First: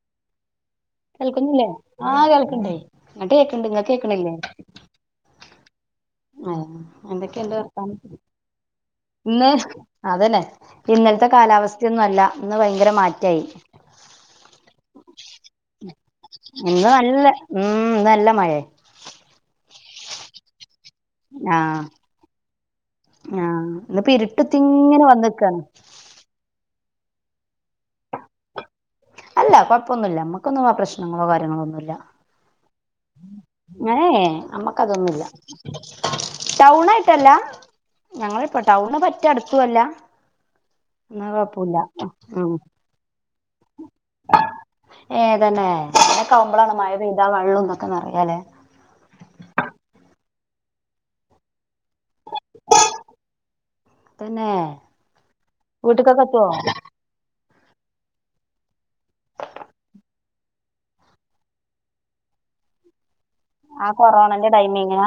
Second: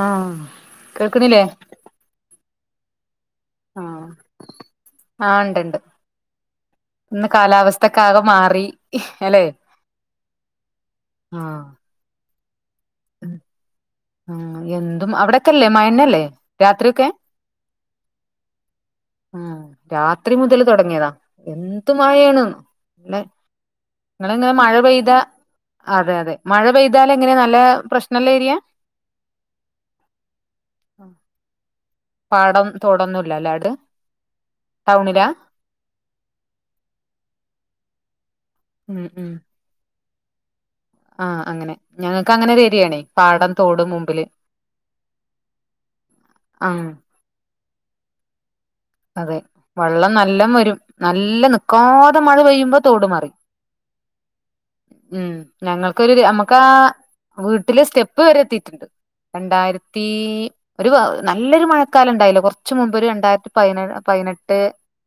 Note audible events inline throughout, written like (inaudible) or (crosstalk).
ആ കേൽക്കുന്നില്ലേ എന്തായി ങ്ങട്ട് കേക്ക്ണ്ട് ഇങ്ങക്ക് ആഹ് കേക്ക്ണില്ലേ ഇണ്ട്ണ്ട് ആ ഇന്ന് എന്തൊക്കെയെണ്ട് കാലാവസ്ഥക്കെ (unintelligible) ആകെ മാറി അല്ലെ ഇന്ന് അതല്ലേ ഇന്നലത്തെ ആഹ് കാലാവസ്ഥയൊന്നും അല്ല ഇന്ന് ഭയങ്കര മാറ്റായി എന്തും അവിടെൊക്കല്ലേ മഴ ന്നല്ലേ ഇന്ന് രാത്രിക്കെ നല്ല ഉം ന്ന് നല്ല മഴയ ഉം രാത്രി മുതൽ തുടങ്ങിയതാ എന്ത് മാഴയാണ് ആ എന്നിപ്പ ഇരുട്ടുത്തിങ്ങനെ പെയ്താ വന്നക്കാണ് അതെ അതെ മഴ പെയ്താാല എങ്ങനെയാ നല്ല പ്രശ്നല്ല രിയ? അല്ല കുഴപ്പൊന്നുല്ല നമ്മുക്കൊന്നും ആ പ്രശ്നങ്ങളോ കാര്യങ്ങളോ ഒന്നുല്ല പാടം തോടൊന്നുല്ല ല്ലേ ആട് ഏ ഏ അമ്മക്ക അതൊന്നുല്ല ടൗണിലാ ടൗണ ആായിട്ടല്ല ഞങ്ങള് ഇപ്പ ടൗണ് ഉം പറ്റ ഉം അടുക്കുവല്ല എന്ന ആഹ് അങ്ങനെ കൊഴപ്പില്ല ഞങ്ങക്ക് അങ്ങനെ ഒരു ഏരിയാണേ പാടം തോടും മുമ്പില് ഏതന്നെ അെ കമ്പളാണ് ആഹ് മഴ പെയ്താ വെള്ളംതൊക്കെ ന്നാലല്ലേ അതെ വെള്ളം നല്ല വരും നല്ല ന നിക്കാതെ മഴ പെയ്യുമ്പോ തോട് മാറി തന്നെ ഉം ഞങ്ങക്കരു വീട്ടക്കൊക്കെ എത്തുവോ നമുക്കാ വീട്ടില് സ്റ്റെപ്പ് വരെ എത്തിയിട്ടുണ്ട് രണ്ടായിരത്തി ഒരു നല്ലൊരു മഴക്കാലം ഉണ്ടായില്ല കുറച്ച മുമ്പ് ഒരു രണ്ടായിരത്തി.... പതിന ആ കൊറോണന്റെ പതിനെട്ട് ടൈമിങ്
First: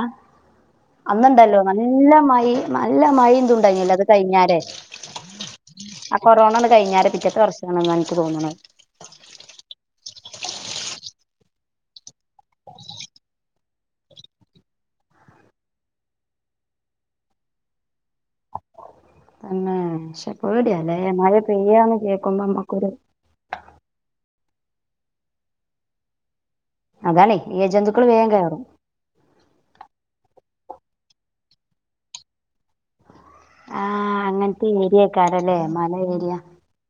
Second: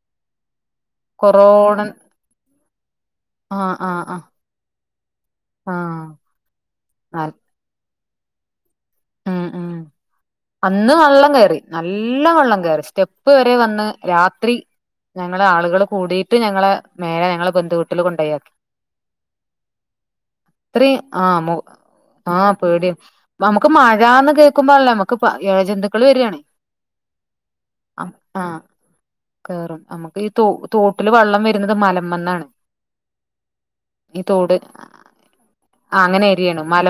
അന്നണ്ടല്ലോ കൊറോണൻ നല്ല മഴ നല്ല മഴ ആഹ് എതുണ്ടായില്ലോ ആഹ് അത് ആഹ് കഴിഞ്ഞരേ അ കൊറോണ കയിഞ്ഞാറേ ആഹ് പിറ്റത്തെ വർഷം.... തോന്നണ് ഉം ഉം അന്ന് വെള്ളം കയറി നല്ല വെള്ളം കയറി സ്റ്റെപ്പ് വരെ വന്ന് രാത്രി ഞങ്ങളെ ആളുകൾ കൂടിയിട്ട് ഞങ്ങളെ മേലെ ഞങ്ങളെ ബന്ധുുവീട്ടിൽ കൊണ്ടയയാക്കി തന്നെ ശെപ്പോടിയല്ലേ ആ മഴ മു പെയ്യന്ന് ആ കേക്കുമ്പോ നമ്മക്കൊരു... കുമ്മല്ലേ നമ്മക്ക് ഇഴജന്തുക്കൾ വരികയാാണ് അതാാണ് ഇഴ ജന്തുക്കള് വേഗം കേറും കേറും നമുക്ക് ഈ തോ തോട്ടില് വെള്ളം വരുന്നത് മലമന്നാണ് ആഹ ഈ തോട് അങ്ങനത്തെ ഏരിയ ക്കാരലേ മല ഏരിയ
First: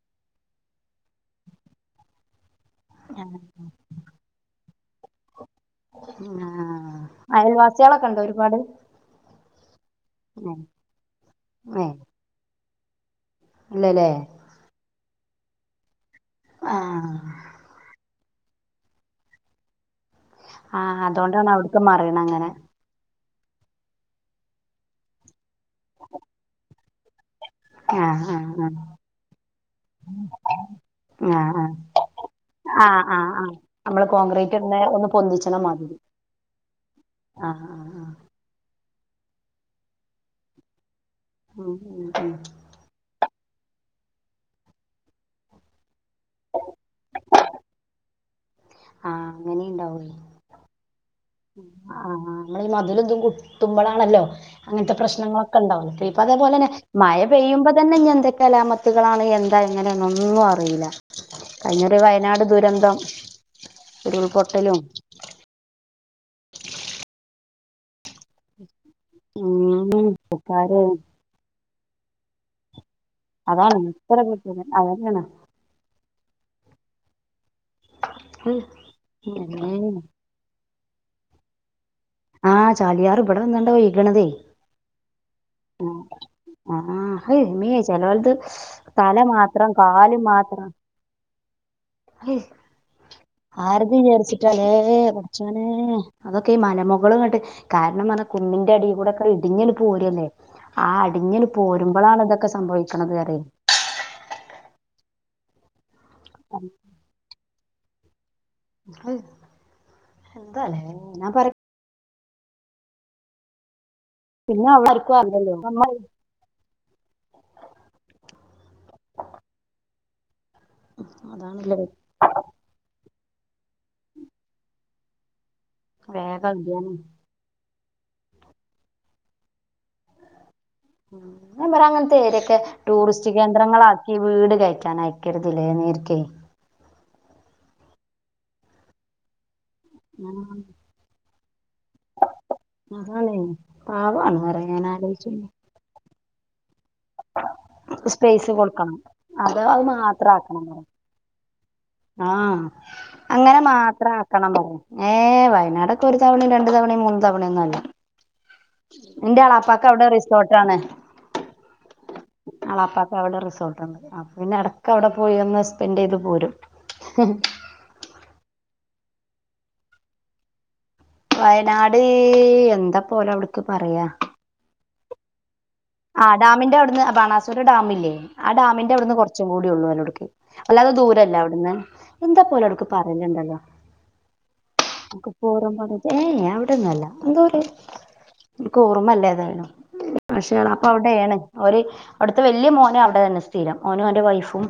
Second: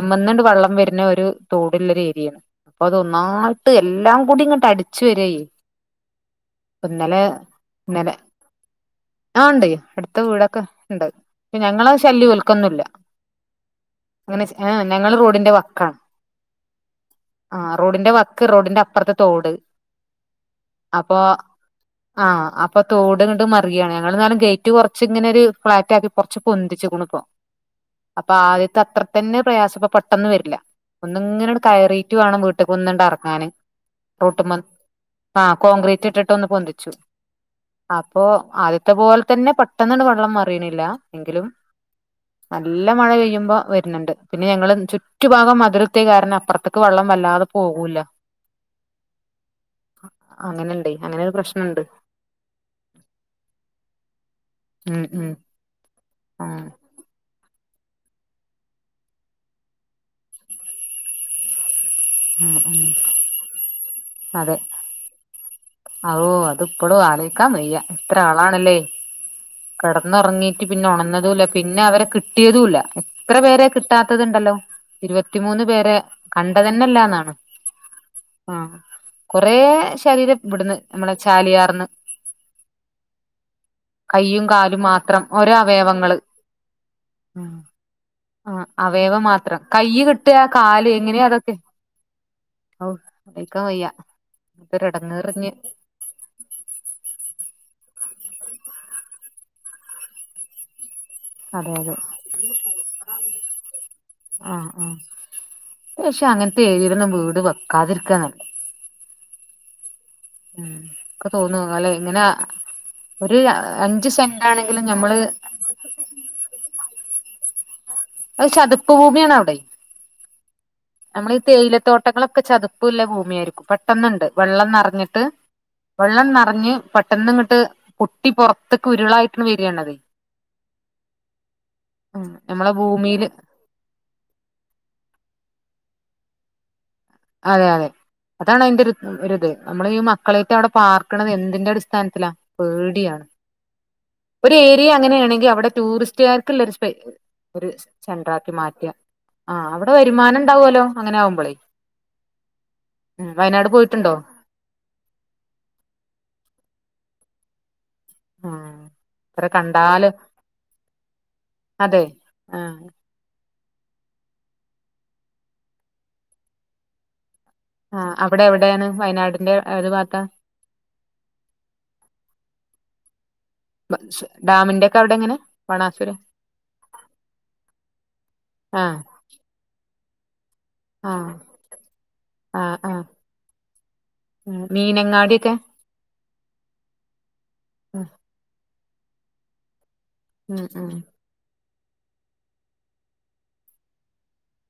ന്നണ്ട് വെള്ളം വരുന്ന ഒരു തോടുള്ളൊരു ഏരിയാ അപ്പൊ അതൊന്നായിട്ട് എല്ലാം കൂടി ഇങ്ങട്ട് അടി ച്ചു വരേ ആ ഇപ്പൊ ഇന്നലെ അയൽവാസികളൊക്കെ ഇന്നലെ ഉണ്ടോ ഒരുപാട് ആഹ ഇണ്ട് അടുത്ത വീടൊക്കെ ഇണ്ട് ഏ ഞങ്ങള ശല്യം ഓൽക്കൊന്നുല്ല ഇല്ലല്ലേ അങ്ങനെ ആ ഞങ്ങള് റോ ഡിന്റെ വക്കാണ് ആ ആ റോഡിന്റെ വക്ക് റോഡിന്റെ അപ്പുറത്തെ തോട് ആ അപ്പൊ അതുകൊണ്ടാണ് അവിടക്ക് മറിയണ അങ്ങനെ ഇണ്ട് മറുകയാണ് ഞങ്ങള്ന്നാലും ഗേറ്റ് കുറച്ച് ഇങ്ങനെ ഒരു ഫ്ളാറ്റ ആക്കികുറച്ചു പൊന്തിച്ച്ക്ക്ണൂ ഒ ആ അപ്പൊ ആ ആ ആദ്യത്തെ അത്ര തന്നെ പ്രയാസം ഇ പെട്ടെന്ന് വരില്ല ഒന്ന് ആ ഇങ്ങനങ്ങ് ആ കയറി വീട്ടുകുന്ന് ആഹ് അങ്ങ് ആഹ് ഇറങ്ങാൻ ആഹ് നമ്മള് കോൺക്രീറ്റ് റോട്ടുമ്മന്നു ഇടുന്ന ഒന്ന് ആ പൊന്തിച്ചണ മാതിരി കോൺക്രീറ്റ് ഇട്ടിട്ട് ഒന്ന് പൊന്തിച്ചു. ആഹ് ആഹ് അപ്പോ ആ ആദ്യത്തെ പോലെ തന്നെ പെട്ടെന്ന് വെള്ളം മാറിയണില്ല എങ്കിലും ആഹ് ഉം ഉം ഉം നല്ല മഴ പെയ്യും വരുന്നുണ്ട് പിന്നെ ഞങ്ങൾ ചുറ്റുഭാഗം മതിലുർത്തിയ കാരണം അപ്പുറത്ത് ക്ക് വെള്ളം വല്ലാതെ പോകൂല്ല ആ അങ്ങനെ ഇണ്ടാവു അങ്ങനെണ്ടേ അങ്ങനെ ഒരു പ്രശ്നണ്ട് ആ നമ്മള ഈ മതിലെന്തും കുത്തുമ്പോളാണല്ലോ അങ്ങനത്തെ ഉം ഉം പ്രശ്നങ്ങളൊക്കെ ഉണ്ടാവുന്നെ അ ഇപ്പ അതേപോലെ ആഹ് തന്നെ മഴ പെയ്യുമ്പോ തന്നെ ഇഞ് എന്തൊക്കലാമത്തുകളാണ് എന്താ എങ്ങനെയൊന്നും അറിയില്ല കഴിഞ ഒരു വയനാട് ആഹ് ആഹ് ദുരന്തം ഉരുൾപൊട്ടലും ആവോ അത് ഇപ്പൊളും ആലോചിക്കാൻ വയ്യ എത്ര ആളാണല്ലേ ഉം കിടന്നിറങ്ങീട്ട് ആൾക്കാര് പിന്നെ ഉണന്നതൂല പിന്നെ അവരെ കിട്ടിയതൂല്ല എത്ര പേരെ അതാണ് ഇത്ര കിട്ടാത്തതുണ്ടല്ലോ പെട്ടത് അതന്നെയാണ് ഇരുപത്തിമൂന്ന് പേരെ കണ്ടതന്നെ ഇല്ലാന്നാണ് ആ കൊറേ ഉം ശരീരം ഇവിടുന്ന് നമ്മളെ ചാലിയാർന്ന് ആഹ് ചാലിയറ് ഇവിടെ വന്നണ്ടാ ഒഴുകനതേ കയ്യും കാലും മാത്രം ഓരോ അവയവങ്ങള് ആ അയ് മേ ചിലോലത് ആഹ് തല അവയവം മാത്രം കയ്യ് കാലും കിട്ടാ മാത്രം കാല് എങ്ങനെയാ അതൊക്കെ ഇഷ് ഔ ആലോയിക്കാൻ വയ്യ ആരദ് വിചാരിച്ചിട്ടാല്ലേ എന്തൊരെടങ്ങേറിഞ്ഞ് കുറച്ചനെ അതൊക്കെ ഈ മലമുകളളുംങ്ങട്ട് കാരണം നാ കുന്നിന്റെ അടി കൂടെൊക്കെ ഇടിഞ്ഞന്ന് പോരുന്ന് ആ അടിഞ്ഞല് അതെ അതെ പോരുമ്പോളാാണ് ഇതൊക്കെ സംഭവിക്കണുന്നത് പറയും ആഹ് ആഹ് പക്ഷെ അങ്ങനത്തെ ഏരിയില വീട് വ കതിർക്കാന അ ഉം ഒക്കെ തോന്നുംല്ലെ ഇങ്ങനെ ഒരു ഏൻ പിന്നെ അവർക്കും അല്ലല്ലോ ന അ ചതുപ്പ് ഭൂമിയണ് അവിടെ നമ്മൾ അതാണല്ലോ തേയിലത്തോട്ടങ്ങളൊക്കെ ചതുപ്പല്ല ബു മി അരിക്കും പെട്ടെന്നുണ്ട് വെള്ളംന്നറഞ്ഞിട്ട് വെള്ളം വേഗം നിറഞ്ഞ് ഇടിയാനും പെട്ടെന്ന ഇങ്ങട്ട് കുട്ടി പുറത്തൊക്കെ ഉരുളായിട്ടൂളിൽ പറ അങ്ങനത്തെ ഉം രിയൊക്കെ നമ്മളെ ഭൂമിയില് ടൂറിസ്റ്റ് കേന്ദ്രങ്ങളാക്കി വീട് കഴിക്കാൻ അയക്കരുതില്ലേ നേരി ക്കെ അതെ അതെ അതാണ് അതിന്റെ ഒരിത് നമ്മൾ ഈ ആ മക്കളെ അവിടെ പാർക്കണത് എന്താടി സ്ഥാനത്തില്ല പേടിയാണ് അതാണ് പാവാണ് ഒരു പറയാ ഞാൻ ഏരിയ ആലോചിച്ചു അങ്ങനെയാണെങ്കിൽ അവിടെ ടൂറിസ്റ്റുകാര് കില്ലര് ഒരു സ്പേസ് സേണ്ടറാക്കി മാറ്റിയ കൊടുക്കണം ആ അത് അത് അവിടെ വരുമാനം ഉണ്ടാവുല്ലോ അങ്ങനെ ആവുമ്പോളേ ആ ഉം അങ്ങനെ വയനാട് മാത്ര പോയിട്ടുണ്ടോ ആക്കണം പറയാ ഏ വയനാടൊക്കെ ഒരു തവണയും രണ്ടു തവണയും മൂന്ന് തവണ എങ്ങാണ്ട് ആഹ് എന്റെ എത്ര എളാപ്പക്ക് അവിടെ കണ്ടാല് റിസോർട്ടാണ് അതെ ആഹ് ആളാപ്പക്ക് അവിടെ റിസോർട്ട് ഉണ്ട് ആ പിന്നെ ഇടക്ക അവിടെ പോയി ഒന്ന് സ്പെൻഡ് ചെയ്ത് പോരും ഹ ആ അവിടെ എവിടെയാണ് വയനാടിന്റെ ഏത് പാത്ത വയനാട് എന്താ പോല അവിടക്ക് പറയാ ഡാമിന്റെ അവിടെ എങ്ങനെ ബാണാസുര ആ ഡാമിന്റെ അവിടുന്ന് ബാനാസുര ഡാമില്ലേ ആ ഡാമിന്റെ ആഹ് അവിടുന്ന് കുറച്ചും കൂടി ഉള്ളൂവനടുക്ക് അല്ലാതെ ആഹ് ദൂരല്ല അവിടന്ന് എന്താ പോല ആഹ് അവിടുക്ക് ആഹ് പറലണ്ടല്ലോ മീനങ്ങാടിയൊക്കെ പോറ പറ ഏയ് അവിടന്നല്ല എന്തോര് ഉം കുർമല്ലത് താനും ഉം പക്ഷെളാ അ ഉം അവിടെയാണ് ഒരു അവിടുത്തെ വല്ല്യ മോനും അവിടെയാണ് സ്ഥിരം അവനും അവന്റെ വൈഫും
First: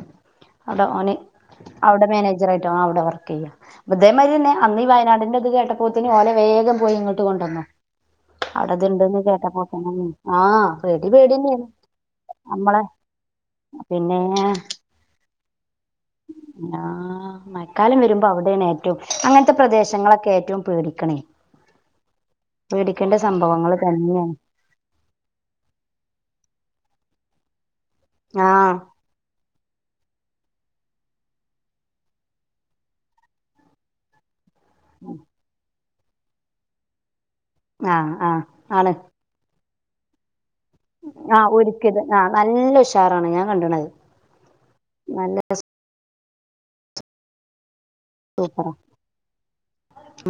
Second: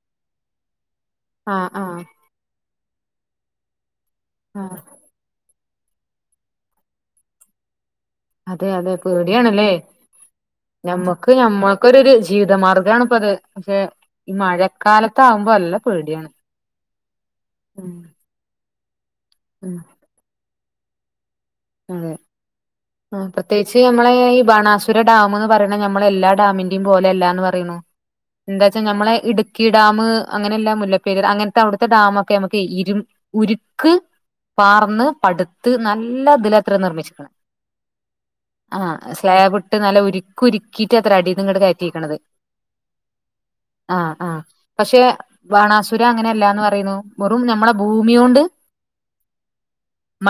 അവന് ആഹ് ആഹ് അവിടെ മാനേജറാ ട്ടാ അവിടെ വർക്ക്‌ ചെയ്യാ അതേമാതിരി തന്നെ ആഹ് അന്നീ വയനാടിന്റെയൊക്കെ കേട്ടപ്പൊ (unintelligible) വേഗം പോയി ഇങ്ങോട്ട് കൊണ്ടുന്നോ അതെ അവിടത് അതെ ഇണ്ടെന്ന് കേട്ടപ്പോ പേടിയാണല്ലേ കൊണ്ടുവന്നു ആ ഞമ്മക്ക് ഞമ്മക്കൊരു ജീവിതമാർഗമാണ് ഇപ്പൊ അത് പക്ഷേ പിന്നെ ഈ മഴക്കാലമൊക്കെ ആകുമ്പോ നല്ല പേടിയാണ് മാറ്റും അങ്ങനത്തെ ഉം പ്രദേശങ്ങളൊക്കെ ഏറ്റവും പേടിക്കണേ അതെ പേടിക്കേണ്ട സംഭവങ്ങൾ പ്രതേകിച്ചു നമ്മളീ തന്നെയാണ് ബണാസുര ഡാമെന്ന് പറ ഞ്ഞാ നമ്മളെല്ലാ ഡാമിന്റെയ്യും പോലെ അല്ലാന്നു പറയണു ആഹ് എന്താച്ചാ നമ്മള് ഇടുക്കി ഡാമ് അങ്ങനെയുള്ള മുല്ലപ്പെരിയാർ അങ്ങനത്തെ അവിടത്തെ ഡാമൊക്കെ നമുക്കേ ഇരുമ്പ് ഉരുക്ക് പാർന്നു പടുത്ത് നല്ല ബലത്തിലാ നിർമിച്ചേക്കണേ ആ ആ ആണ് ട്ട് നല്ല ഉരു കുരിക്കിട്ടാ അത്രേ ആ അടീന്ന് ഇങ്ങട്ട് ഒരുക്കിയത് കേറ്റിയേക്കണത് ആ നല്ല ഉഷാറാണ് ഞാൻ കണ്ടണത് ആ ആ പക്ഷേ നല്ല ബാണാസുര അങ്ങനെ ഇല്ലാന്നു പറയുന്നു വെറും നമ്മടെ ഭൂമി കൊണ്ട് സൂപ്പറാ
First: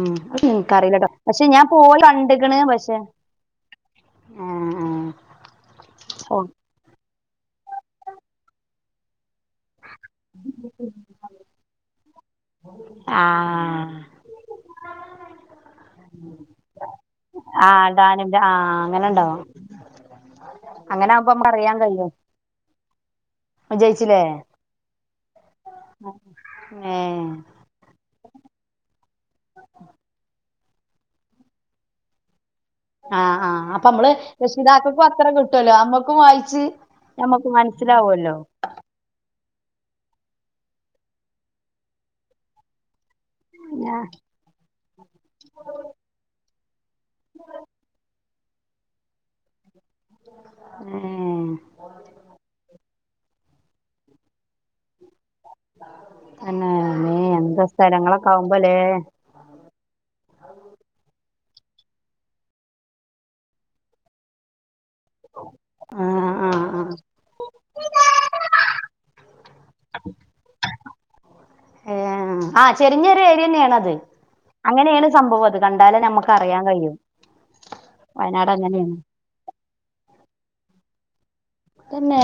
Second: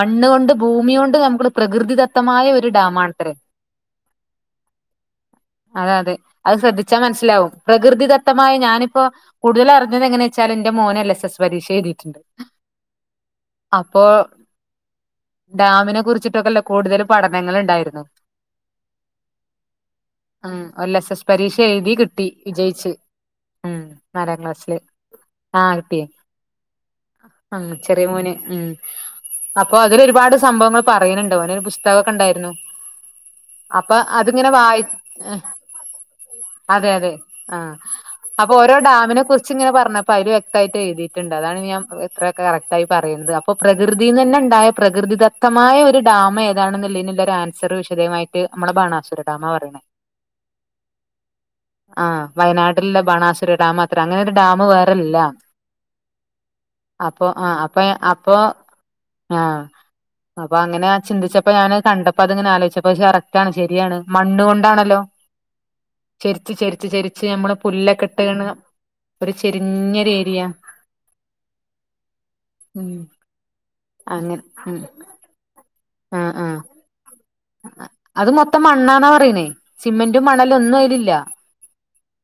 ഉം അത് ഭൂമി നിനക്കറിയില്ലട്ടോ കൊണ്ട് പക്ഷെ നമ്മക്ക് ഞാൻ പ്രകൃതി പോയി ത ശക്തമായ കണ്ടിക്കണ് ഒരു പക്ഷെ ഡാമാണത്രേ ആ ആ അതെ അതേ ഓ അത് ശ്രെദ്ധിച്ച മ ലോ പ്രകൃതിദത്തമായ ഞാനിപ്പോ കൂടുതലറിഞ്ഞത് എങ്ങനാവെച്ചാല് എന്റെ മോന് എൽ എസ് എസ് പരീക്ഷ എഴുതിയിട്ടിണ്ട് ആ അപ്പോ ഡാമിനെ കുറിച്ചിട്ടൊക്കെയുള്ള കൂടുതലും ആ പഠനങ്ങളുണ്ടാരുന്നു ഡാനിന്റെ ആ അങ്ങനെ ഉണ്ടാവും ആ എൽ എസ് അങ്ങനെ എസ് ആകുമ്പോ നമുക്ക് പരീക്ഷ അറിയാൻ എഴുതി കഴിയും കിട്ടി വിജയിച്ചില്ലേ നാലാം ക്ലാസില് ആ കിട്ടി ഏ ഉം ചെറിയ മോന് ഉം അപ്പൊ അതിനൊരുപാട് സംഭവങ്ങൾ പറയാൻ ഉണ്ട് ഒരേ - തേവകേണ്ടാരുന്നു ആ നമ്മള് രക്ഷിതാക്കൾക് അത്രേ കിട്ടുലോ നമ്മൾക്കുംവായിച്ചു അതെ അതെ നമ്മക്ക് ആഹ് മനസിലാകുല്ലോ അപ്പൊ ഓരോ ഡാമിനെ കുറിച്ച് ഇങ്ങനെ പറഞ്ഞപ്പോ അതില് വ്യക്തായിട് എഴുതിട്ടിണ്ട് അതാണ് ഞാൻഇത്രയൊക്കെ കറക്റ്റ് ആയി പറഞ്ഞത് ആയിട്ട് പോ എന്ത്‌ ഞാ പ്രകൃതന്നുതന്നെണ്ടായ പ്രകൃതിത്തമായ ഒരു ഡാമായിരുന്നു ആൻസർ വി (unintelligible) ട്ടായിട്ട് (unintelligible) നമ്മള ബാണാുര ഡാമ പറയണേ ഏ ആഹ വയനാട്ട- എല്ലാ ബണാസുര ഡാം മാത്രം അങ്ങന ഡാം വേറെ ഇല്ല തന്നെ നീ അപ്പൊ ആ എന്താ സ്ഥലങ്ങളൊക്കെ ആവുമ്പോലേ അങ്ങനെ ചിന്തിച്ചിട്ടില്ല അപ്പൊ ഞാന്ൻ കണ്ടപ്പോ അത്ങ്ങനെ ആലോചിച്ചപ്പ കറക്റ്റ് ആാണ് ശരിയാണ് മണ്ണണ് കൊണ്ടാണല്ലോ ആ ആ ചെരിച്ചു, ആ ചെരിച്ചു നമ്മുടെ പുല്ലൊക്കെ ഒരു ചെരിഞ്ഞൊരു ഏരിയ ഏ ആ ഉം ചെരിഞ്ഞൊരു ഏരിയ തന്നെയാാണ്ത് അങ്ങനെ ഉം അങ്ങനെയാണ് സംഭവം അത് കണ്ടാ - എന്തായാലും ആഹ് ആഹ് നമുക്ക്റിയൻ കഴിയും അത് വയനാട് മൊത്തം അങ്ങനെയാണ് മണ്ണാന്നാ പറയണേ സിമെന്റ മണ്ണെല്ലാം ഒന്നും അതിലില്ല ഇല്ലാ തന്നെ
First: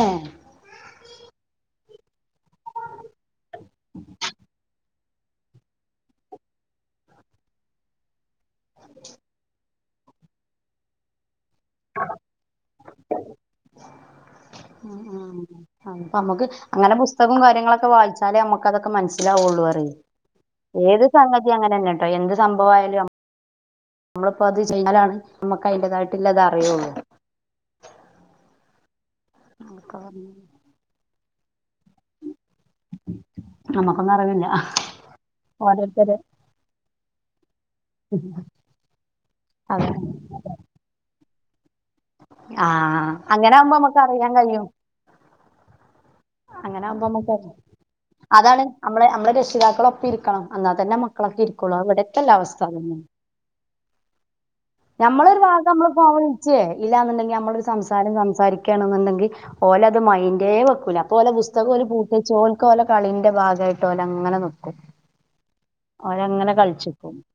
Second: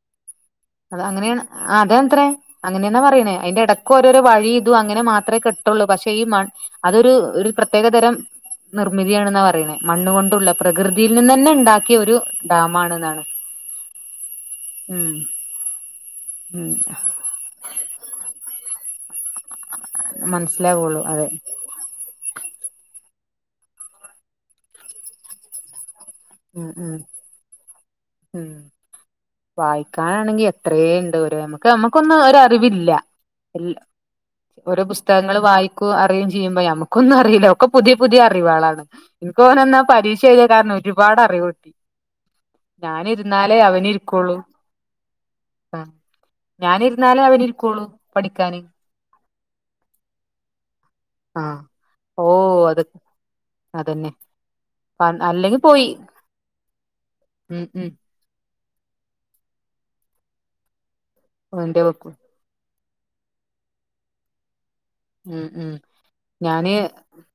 അത അങ്ങനെയാണ് ആ അതത്രേ അങ്ങനെന്നാ പറയണേ അതിന്റെ ഇടയ്ക്ക് ഓരോരോ വഴി ഇതു അങ്ങനെ മാത്രമേ കിട്ടുള്ളൂ പക്ഷെ ഈ മൺ അതൊ പ്രത്യേക തരം നിർമ്മിതിയണെന്നാ പറയുന്നത് മണ്ണണ് കൊണ്ടുള്ള പ്രകൃതിയിൽ നിന്ന് തന്നെ ഉണ്ടാക്കിയ ഒരു ഡാം ആണ എന്നാണ് ഉം നമുക്ക് ഉം അങ്ങനെ പുസ്തകം കാര്യങ്ങളൊക്കെ വായിച്ചാലേ നമ്മുക്ക് അതൊക്കെ മനസ്സിൽ ആയി ഉള്ളൂ മനസ്സിലാവുള്ളൂ ഏത് അതെ സംഗതി അങ്ങനെ തന്നെ കേട്ടോ എന്ത് സംഭവയാലും നമ്മളിപ്പോ അത് ചെയ്യാലാണ് നമുക്ക് അതിന്റിതായിട്ടുള്ള ഉം ഉം ഉം വായിക്കാനാണെങ്കി എത്രയ ഉണ്ട് (unintelligible) നമുക്കൊന്നും ഒരു അറിവില്ല നമ്മുക്കൊന്നും അറിവില്ല ഓരോ പുസ്തകങ്ങൾ വായിക്ക ഓരോരുത്തര് അറിയയും ചെയ്യുമ്പോ നമുക്ക് ഒന്നും അറിയില്ല ഒക്കെ പുതിയ പുതിയ അറിവാളാണ് എനിക്ക് ഓനാ അതെ പരീക്ഷ കാരണം അറിവ് കിട്ടി ആഹ ഞാനിരുന്നാലേ അങ്ങനൊവകുമ്പോ നമ്മുക്ക് അറിയാൻ കഴിയും ആഹ അങ്ങനെ ആകുമ്പോക്ക പഠിക്കാന് അതാണ് നമ്മെ നമ്മളെ രക്ഷിതാക്കളൊക്കെ ഇരിക്കണം എന്നാ തന്നെ മക്കളൊക്കെ ആഹ് ഇരിക്കൊുള്ളു ഓ അവിടത്തെല്ല അവസ്ഥ അത് അതന്ന അതന്നെ നമ്മളൊരു അല്ലെങ്കി പോയി നമ്മള് പോിച്ചേ ഇല്ലാന്നുണ്ടെങ്കിൽ ഉം നമ്മളരു ഉം സംസാരം സം ണ്ടെങ്കിൽ ഓലത് മൈന്റേവെക്കൂല. ഇതുപോലെ പുസ്തകം ഓന്റെ ഒരു വെക്കും പൂട്ടിച്ചോ? ലെ കളിന്റെ ഭാഗമായിട്ട് ഓലങ്ങനെ നിൽക്കു ഉം ഉം ഞാന്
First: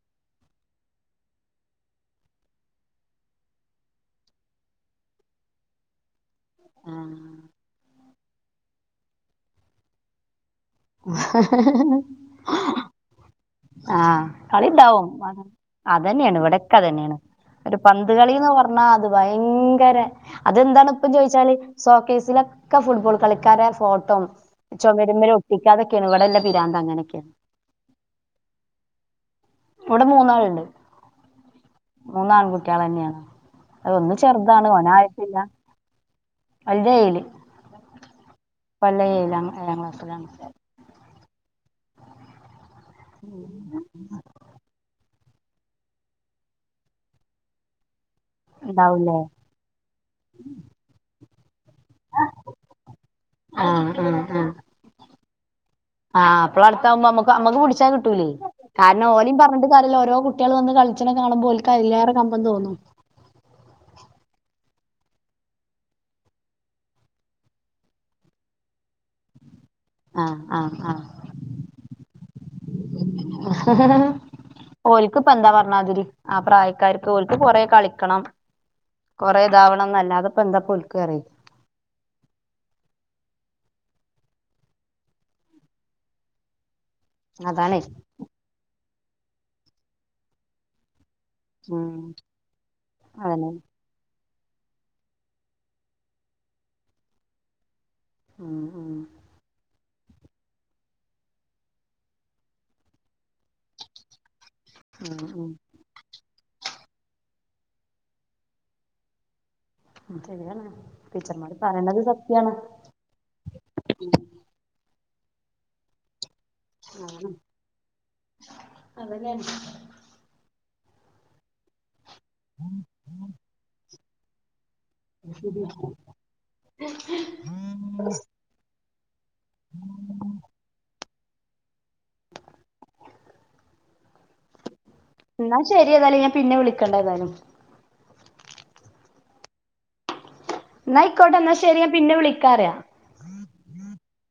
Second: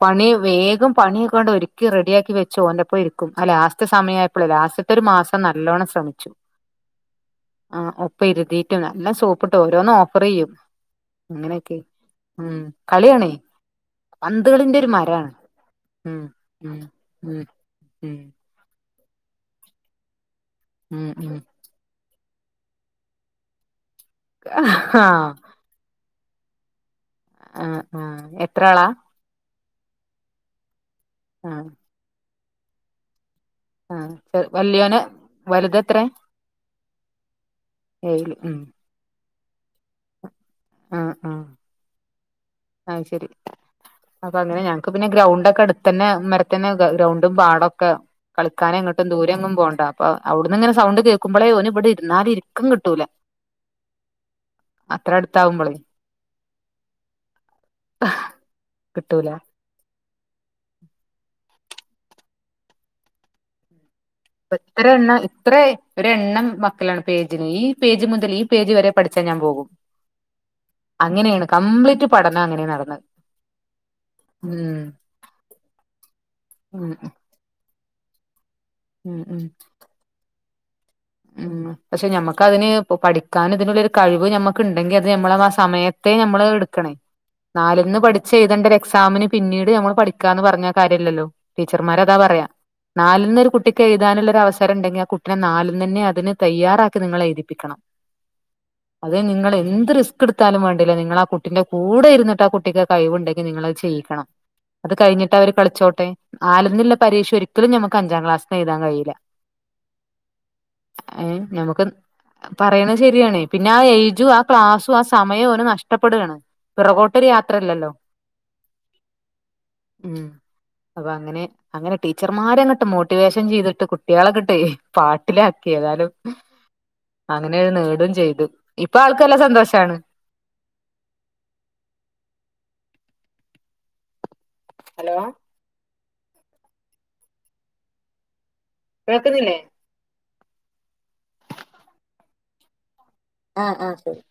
പണി വേഗം പണിയൊക്കണ്ട് ഒരിക്കി റെഡിയ ആക്കി വെച്ചു ഓന്റെപ്പോ ഇരിക്കും. ആ ലാസ്റ്റ് സമയപ്പോ ലാസ്റ്റ ഒരു മാസം നല്ലോണ്ണം ശ്രമിച്ചു. ഉം ഒപ്പ ഇരുതിട്ടും നല്ലാം സോപ്പിട്ട് ഓരോന്നും ഓഫർ ചെയ്യും. അങ്ങനെയൊക്കെ ഉം കളിയാണ് ആ പന്തുകളിന്റെ ഒരു കളിയുണ്ടാവും. മരാണ് ഉം അതന്നെയാണ്. ഇവിടക്കെ ഉം അതന്നെയാണ് ഉം ഒരു പന്ത് ഉം കളിന്ന് പറഞ്ഞ ആ അത് ഭയങ്കര അതെന്താണ് ഇപ്പ ഉം ഉം ചോദിച്ചാല് സോകേസിലക്കെ ഒക്കെ ഫുട്ബോൾ കളിക്കാരുടെ ഫോ ക്കും. ആഹ് ചെവിരുമേൽ കെടു വല്ലേപിരാന്ത് അങ്ങനെ ആ ആ എത്ര ആളാ? ഇവിടെ മൂന്നാളുണ്ട്. ആ മൂന്ന് ആൺ കുട്ടികള് തന്നെയാണ്. ആ ഒന്ന് ചെറുതാണ് വല്യോനെ ഓനായിട്ടില്ല വലുത എത്രേ? ഉം (unintelligible) ഏഴാം ഏഴാംക്ലസ്സിലാണ്. ആ ആ ആശരി അപ്പൊ അങ്ങനെ ഞങ്ങക്ക് പിന്നെ ഗ്രൗണ്ട് ക്കെ അടുത്ത് തന്നെ മരതിനെ ഗ്രൗണ്ടും പാടൊക്കെ കളിക്കാനുംങ്ങട്ടും ഉണ്ടാവൂലേ ദൂരെ എങ്ങുപോകണ്ട അപ്പ അവിടന്ന് ഇങ്ങനെ സൗണ്ട് കേ കുമ്മളയോനു ഇവിടെ ഇരുന്നാല ഇരിക്കും കിട്ടൂല. ആഹ് ആഹ് ആഹ് അത്ര അടുത്താവുമ്പോളെ അടുത്താവുമ്പംനമ്മ നമ്മുക്ക് പിടിച്ചാൽ കിട്ടൂലേ? കിട്ടൂല കാരണംഓലും പറഞ്ഞിട്ട് കാര്യമില്ല ഓരോ കുട്ടികൾ വന്ന് കളിച്ചണെ കാണുമ്പോ (unintelligible) കമ്പം തോന്നു ഇപ്പ ഇത്ര എണ്ണം ഇത്ര ഒ എണ്ണം മക്കളാണ് പേജിന് ഈ പേജ് മുതൽ ഈ പേജ് വരെ പഠിച്ചാൽ ഞാൻ പോകും. ആ ആ ആ ആ അങ്ങനെയാണ് കംപ്ലീറ്റ് പഠനം അങ്ങനെ നടന്നത് ഉം ഓരിക് ഇപ്പ എന്താ പറഞ്ഞാതിരി ആ ഉം പ്രായക്കാർക്ക് ഓക്ക് കൊറെ കളിക്ക ക്കണം. ഉം കൊറെേ ഉം ഇതാവണംന്നല്ല അത് (unintelligible) ഉം പക്ഷെ നമ്മക്കതിന് ഇപ്പോ പഠിക്കാൻ ഇതിനുള്ളേ കഴിവ് നമ്മക്ക ഉണ്ടെങ്കി അത് നമ്മളത് ആ സമയത്തെ നമ്മള് എടുക്കണേ അതാണേ നാലിന്ന് പഠിച്ച എഴുതേണ്ടേ എക്സാമിന് പിന്നീട് നമ്മൾ പഠിക്കാന്ന് പറഞ്ഞ കാര്യല്ലല്ലോ ഉം ടീച്ചർമാരതാ പറയാ അതന്നെ നാലിന്നൊരു കുട്ടിക്ക് എഴുതാനല്ല അവസരം ഉണ്ടെങ്കി ആ കുട്ടിനെ നാല് നെന്നെ അതിന് തയ്യാറാക്കി നിങ്ങളേഴുതിപ്പിക്കണം ഉം ഉം അതെ നിങ്ങളേന്ത് റിസ് സ്ക്ക് എടുത്താലും വേണ്ടില്ല നിങ്ങളാകുട്ടിന്റെ കൂടെ ഇരുന്നട്ട് ആ കുട്ടിക്ക് കഴിവുണ്ടെങ്കിൽ നിങ്ങളത് ചെയ്യിക്കണം അത് ഉം കഴിഞ്ഞിട്ട് ഉം അവര് കളിച്ചോട്ടെ ആലന്നുള്ള പരീക്ഷ ഒരിക്കലും ഞമ്മുക്ക് അഞ്ചാം ക്ലാസ്സിന്ന് എഴുതാൻ കഴിയില്ല ശരിയാണ് ഏ ടീച്ചർമാര് നമുക്കത് പറയണത് സത്യാണ് പറയണെശരിയാണ് പിന്നെ ആ ഏജും ആ ക്ലാസു ആ സമയം അവിടെനഷ്ടപ്പെടുകണ് പിറകോട്ടൊരു യാത്രയല്ലല്ലോ ഉം അപ്പ അങ്ങനെ അങ്ങനെ ടീച്ചർമാരെ അങ്ങട്ട് മോട്ടിവേഷൻ ചെയ്തിട്ട് കു കുട്ട്യാളെ കിട്ടെ പാ വീട്ടിലാക്കി ഏതായാലും അങ്ങനെ നേടും ചെയ്ത് ഇപ്പാൾ ക്ക് നല്ല സന്തോഷാണ് ഹലോ എന്നാ ശരി നി ഏതാലും ഞാൻ പിന്നെ വിളിക്കണ്ട് ഏതാലും കേക്കുന്നില്ലേ എന്നായിക്കോട്ടെ എന്നാ ശരി ഞാൻ പിന്നെ വിളിക്കാറയ ആ ആ ശരി